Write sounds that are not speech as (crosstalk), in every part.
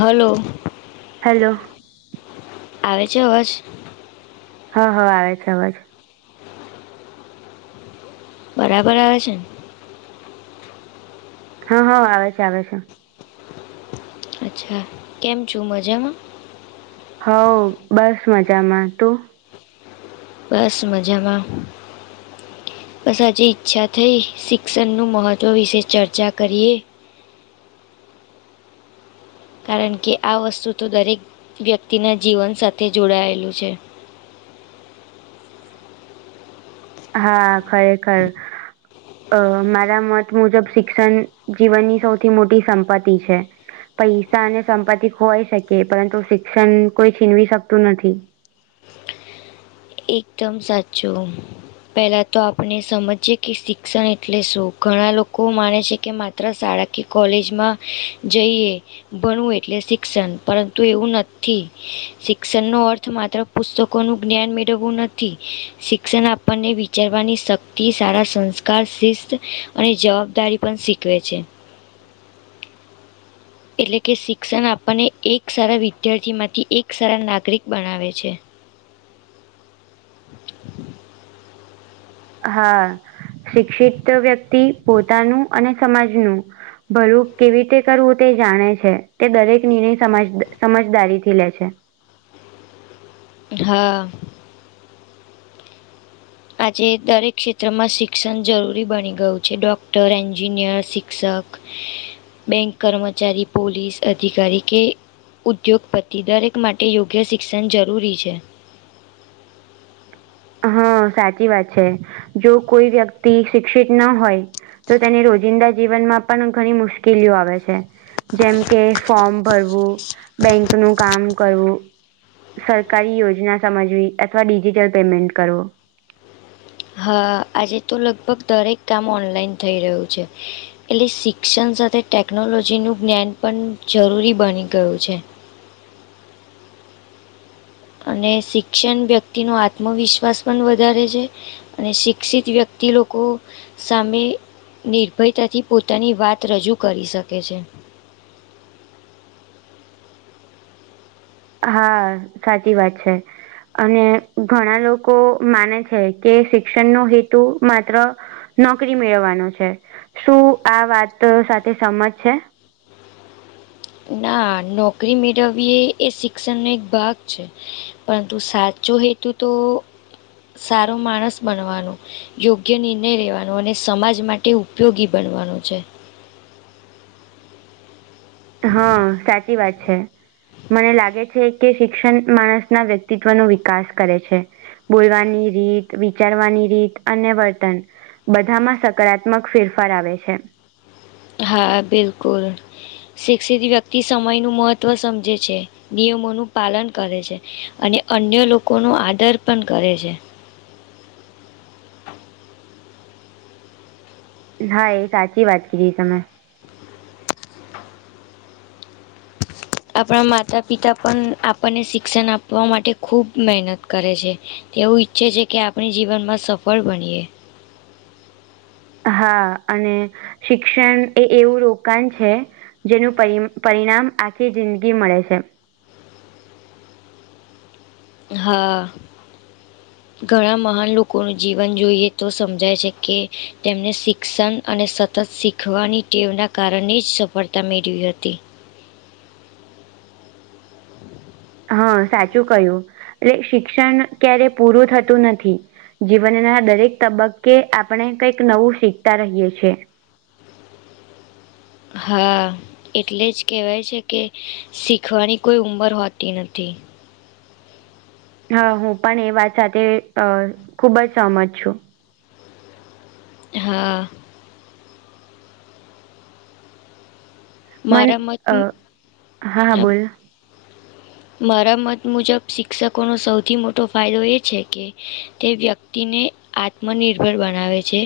Hello hello આવે છે હસ હ હ આવે છે અવાજ બરાબર આવે છે ને હા હા આવે છે આવે છે અચ્છા કેમ છું મજામાં હ બસ મજામાં તું બસ મજામાં બસ આજે ઈચ્છા થઈ શિક્ષણનુંું મહત્વ વિશે ચર્ચા કરીએ કારણ કે આ વસ્તુ તો દરેક વ્યક્તિના જીવન સાથે જોડાયેલું છે હા ખરે ખર અ મારા મત મુજબ શિક્ષણ જીવનની સૌથી મોટી સંપત્તિ છે પૈસા અને સંપત્તિ હોય શકે પરંતુ શિક્ષણ કોઈ છીનવી શકતું નથી એકદમ સાચું પહેલા તો આપણે સમજી કે શિક્ષણ એટલે શું ઘણા લોકો માને છે કે માત્ર શાળા કે કોલેજમાં જઈએ ભણવું એટલે શિક્ષણ પરંતુ એવું નથી શિક્ષણ નો અર્થ માત્ર પુસ્તકો નું જ્ઞાન મે નથી શિક્ષણ આપણને વિચારવાની શક્તિ સારા સંસ્કાર શિસ્ત અને જવાબદારી પણ શીખવે છે એટલે કે શિક્ષણ આપણને એક સારા વિદ્યાર્થીમાંથી એક સારા નાગરિક બનાવે છે હા શિક્ષિત વ્યક્તિ પોતાનું અને સમાજનું ભલું કેવી રીતે કરવું તે જાણે છે તે દરેક નિર્ણયજ સમજદારી થી લે છે હા આજે દરેક ક્ષેત્રમાં શિક્ષણ જરૂરી બની ગયું છે ડૉક્ટર એન્જિનિયર શિક્ષક બેંક કર્મચારી પોલીસ અધિકારી કે ઉદ્યોગપતિ દરેક માટે યોગ્ય શિક્ષણ જરૂરી છે હા સાચી વાત છે જો કોઈ વ્યક્તિ શિક્ષિત ના હોય તો તેની રોજિંદા જીવનમાં પણ ઘણી મુશ્કેલીઓ આવે છે જેમ કે ફોર્મ ભરવું બેંક નું કામ કરવું સરકારી યોજના સમજવી અથવા ડિજિટલ પેમેન્ટ કરો હા આજે તો લગભગ દરેક કામ ઓનલાઈન થઈ રહ્યું છે એટલે શિક્ષણ સાથે ટેકનોલોજીનું જ્ઞાન પણ જરૂરી બની ગયું છે અને શિક્ષણ વ્યક્તિ નો આત્મવિશ્વાસ પણ વધારે છે અને શિક્ષિત વ્યક્તિ લોકો. સામે નિર્ભયતાથી પોતાની વાત રજૂ કરી શકે છે. હા સાચી વાત છે. અને ઘણા લોકો માને છે કે શિક્ષણ નો હેતુ માત્ર. નોકરી મેળવવાનો છે શું આ વાત સાથે સમજ છે. ના નોકરી મેળવીએ એ શિક્ષણનો એક ભાગ છે. પરંતુ સાચો હેતુ તો સારો માણસ બનવાનો. યોગ્ય નિર્ણય લેવાનો અને સમાજ માટે ઉપયોગી બનવાનો છે. હા સાચી વાત છે. મને લાગે છે કે શિક્ષણ માણસના વ્યક્તિત્વ ન વિકાસ કરે છે. બોલવાની રીત વિચારવાની રીત અને વર્તન. બધામાં સકારાત્મક ફેરફાર આવે છે. હા બિલકુલ. શિક્ષિત વ્યક્તિ સમય નું મહત્વ સમજે છે નિયમોનું પાલન કરે છે. અને અન્ય લોકો નો આદર પણ કરે છે. હા એ સાચી વાત કરી તમે. આપણા માતા પિતા પણ આપણને શિક્ષણ આપવા માટે ખૂબ મહેનત કરે છે તે એવું ઈચ્છે છે કે આપણી જીવનમાં સફળ બનીયએ. હા અને શિક્ષણ એ એવું રોકાણ છે. જેનું પરિણામ આખી જિંદગી મળે છે. હા. ઘણા મહાન લોકોનું જીવન જોઈએ તો સમજાય છે કે તેમને શિક્ષણ. અને સતત શીખવાની ટેવના કારણે જ સફળતા મેળવી હતી. હમ. હા સાચું કય્યું એટ શિક્ષણ ક્યારે પૂરું થતું નથી. જીવનના દરેક તબક્કે આપણે કઈક નવું શીખતા રહીએ છીએ. હા. એટલે જ કહેવાય છે કે શીખવાની કોઈ ઉંમર હોતી નથી. હા હું પણ એ વાત સાથે અ ખુબ જ સહમત છું. હા. મન મારા મત હા હા બોલ મારા મત મુજબ શિક્ષકોનો સૌથી મોટો ફાયદો એ છે કે તે વ્યક્. તિને આત્મનિર્ભર બનાવે છે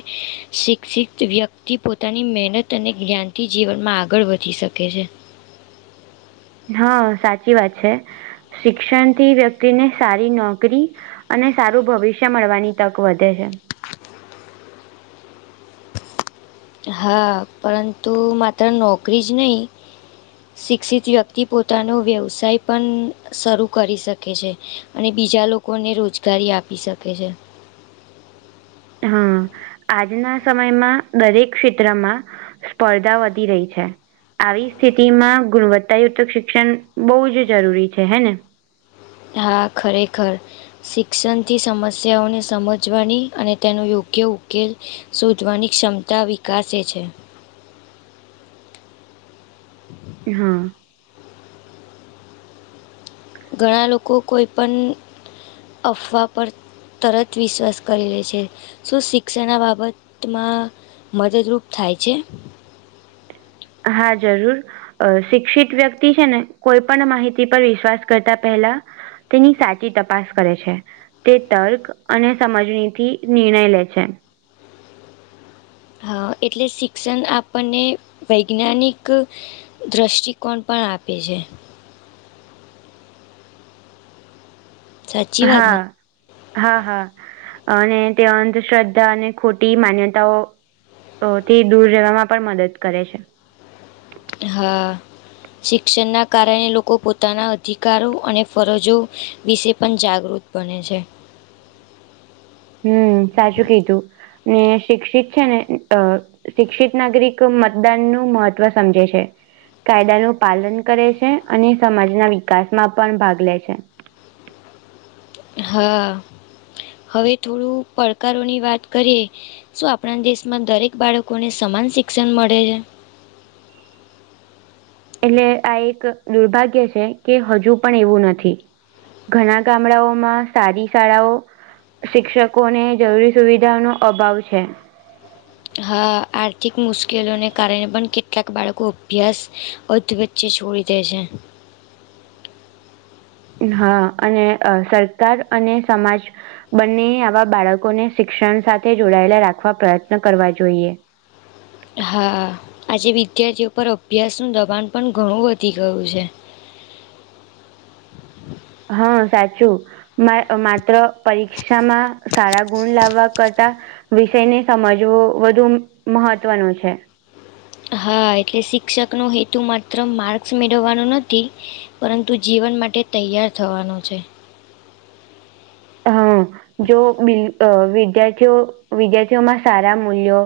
શિક્ષિત વ્યક્તિ પો. પોતાની મહેનત અને જ્ઞાનથી જીવનમાં આગળ વધી શકે છે. હા સાચી વાત છે શિક્ષણથી વ્યક્તિને સારી નોકરી. અને સારું ભવિષ્ય મળવાની તક વધે છે. હા પરંતુ માત્ર નોકરી જ નહીં. શિક્ષિત વ્યક્તિ પોતાનો વ્યવસાય પણ શરૂ કરી શકે છે. અને બીજા લોકોને રોજગારી આપી શકે છે. હા. આજના સમયમાં દરેક ક્ષેત્રમાં સ્પર્ધા વધી રહી છે. આવી સ્થિતિ માં ગુણવત્તાયુક્ત શિક્ષણ બહુ જ જરૂરી છે હે ને. હા ખરેખર. શિક્ષણથી સમસ્યાઓને સમજવાની અને તેનો યોગ્ય ઉકેલ. શોધવાની ક્ષમતા વિકસે છે. હા. ઘણા લોકો કોઈ પણ અફવા પર. તરત વિશ્વાસ કરી લે છે શું શિક્ષણના બાબતમાં. મદદરૂપ થાય છે. હા જરૂર અ શિક્ષિત વ્યક્તિ છે ને કોઈ પણ માહિતી પર વિશ્વાસ કરતા પહેલા તેની સાચી તપાસ કરે છે તે તર્ક અને સમજણીથી નિર્ણય લે છે હા એટલે શિક્ષણ આપણને વૈજ્ઞાનિક દ્રષ્ટિકોણ પણ આપે છે સાચી વાત ને હા. હા હા અને તે અંધશ્રદ્ધા અને ખોટી માન્યતાઓ તો તેથી દૂર રહેવામાં પણ મદદ કરે છે. હા. શિક્ષણના કારણે લોકો પોતાના અધિકારો અને ફરજો વિશે પણ જાગૃત. બને છે. હમ સાચું કીધું ને શિક્ષિત છે ને શિક્ષિત નાગરિક મતદાન નું મહત્વ સમજે છે. કાયદાનું પાલન કરે છે અને સમાજના વિકાસમાં પણ ભાગ લે છે. હા હવે થોડું પડકારોની વાત કરીએ. શું આપણા દેશમાં દરેક બાળકોને સમાન શિક્ષણ મળે છે. એટલે આ એક દુર્ભાગ્ય છે કે હજુ પણ એવું નથી. ઘણા ગામડાઓમાં સારી શાળાઓ. શિક્ષકોને જરૂરી સુવિધાનોો અભાવ છે. હા આર્થિક મુશ્કેલોને કારણે પણ કેટલાક બાળકો અભ્યાસ અદવત ચ્જે છોડી દે છે. હા અને સરકાર અને સમાજ. બંને આવા બાળકોને શિક્ષણ સાથે જોડાયેલા રાખવા પ્રયત્ન કરવા જોઈએ. હા આજે વિદ્યાર્થીઓ પર અભ્યાસનું દબાણ પણ ઘણું વધી ગયું છે. હા સાચું. માત્ર પરીક્ષામાં સારા ગુણ લાવવા કરતા. વિષય ને સમજવું વધુ મહત્વનું છે. હા એટલે શિક્ષકનો હેતુ માત્ર માર્ક્સ મેળવવાનો નથી. પરંતુ જીવન માટે તૈયાર થવાનો છે. હમ જો બ વિદ્યાર્થીઓ વિદ્યાર્થીઓમાં સારા મૂલ્યો.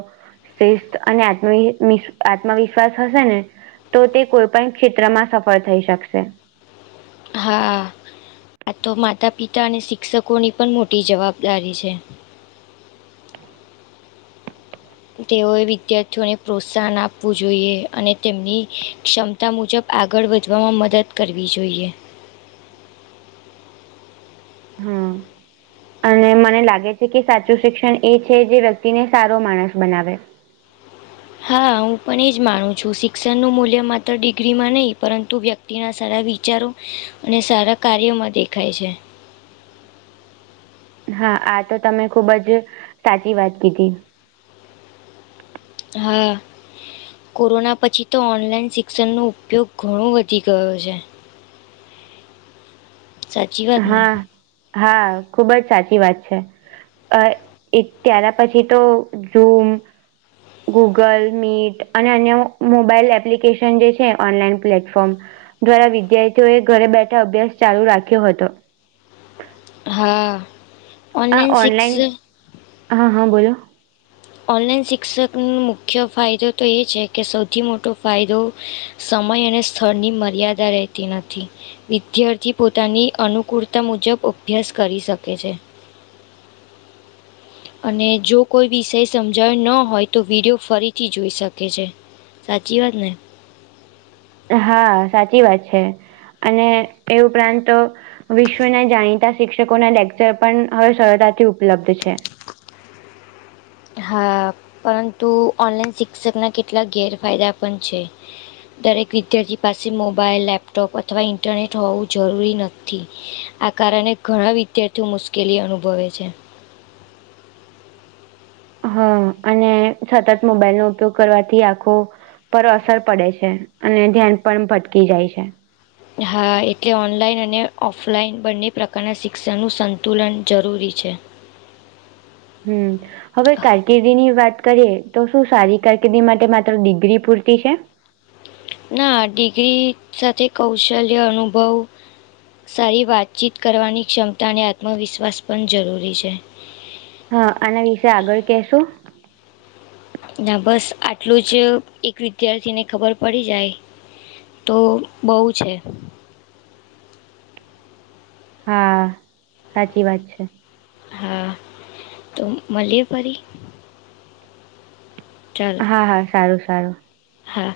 શ્રેષ્ઠ અને આત્મ આત્મવિશ્વાસ હશે ને. તો તે કોઈ પણ ક્ષેત્રમાં સફળ થઈ શકશે. હા આ તો માતા પિતા અને શિક્ષકોની પણ મોટી જવાબદારી છે. તેઓએ વિદ્યાર્થીઓને પ્રોત્સાહન આપવું જોઈએ અને તેમની ક્ષમ તા મુજબ આગળ વધવામાં મદદ કરવી જોઈએ. હમ (inaudible) અને મને લાગે છે કે સાચું શિક્ષણ એ છે જે વ્યક્તિને સારો માણસ બનાવે. હા હું પણ એ જ માનું છું શિક્ષણનું મૂલ્ય માત્ર ડિગ્રીમાં નહીં પરંતુ વ્યક્ તિના સારા વિચારો અને સારા કાર્યોમાં દેખાય છે. હા આ તો તમે ખુબ જ સાચી વાત કીધી. હા. કોરોના પછી તો ઓનલાઈન શિક્ષણનો ઉપયોગ ઘણો વધી ગયો છે. સાચી વાત ને હા હા ખુબ જ સાચી વાત છે. અ ત્યાર પછી તો ઝુમ ગૂગલ મીટ અને અન્ય મોબાઈલ એપ્લિકેશન જે છે ઓનલાઈન પ્લેટફોર્મ. દ્વારા વિદ્યાર્થીઓએ ઘરે બેઠા અભ્યાસ ચાલુ રાખ્યો હતો. હા હ ઓનલાઈન હા હા બોલો ઓનલાઈન શિક્ષકનો મુખ્ય ફાયદો તો એ છે કે સૌથી મોટો ફાયદો સમય અને સ્થળની મર્યાદા રહેતી નથી. વિદ્યાર્થી પોતાની અનુકૂળતા મુજબ અભ્યાસ કરી શકે છે. અને જો કોઈ વિષય સમજાયો ન હોય તો વિડિયો ફરીથી જોઈ શકે છે. સાચી વાત ન. હા સાચી વાત છે અને એ ઉપરાંત તો. વિશ્વના જાણીતા શિક્ષકોના લેક્ચર પણ હવે સરળતાથી ઉપલબ્ધ છે. હા પરંતુ ઓનલાઈન શિક્ષકના કેટલા ગેરફાયદા પણ છે. દરેક વિદ્યાર્થી પાસે મોબાઈલ લેપટોપ અથવા ઇન્ટરનેટ હોવું જરૂરી નથી. આ કારણે ઘણા વિદ્યાર્થીઓ મુશ્કેલી અનુભવે છે. હા અને સતત મોબાઈલનોો ઉપયોગ કરવાથી આખો. પર અસર પડે છે અને ધ્યાન પણ ભટકી જાય છે. હા એટલે ઓનલાઈન અને ઓફલાઈન બંને પ્રકારના શિક્ષણનું સંતુલન જરૂરી છે. હમ. હવે કારકિર્દીની વાત કરીએ તો શું સારી કારકિર્દી માટે માત્ર ડિગ્રી પૂરતી છે. ના ડિગ્રી સાથે કૌશલ્ય અનુભવ. સારી વાતચીત કરવાની ક્ષમતા અને આત્મવિશ્વાસ પણ જરૂરી છે. હા આના વિશે આગળ કેશું. ના બસ આટલું જ એક વિદ્યાર્થીને ખબર પડી જાય. તો બહુ છે. હા સાચી વાત છે. હા તો મળલએ ફરી. ચાલો હા હા સારું સારું. હા.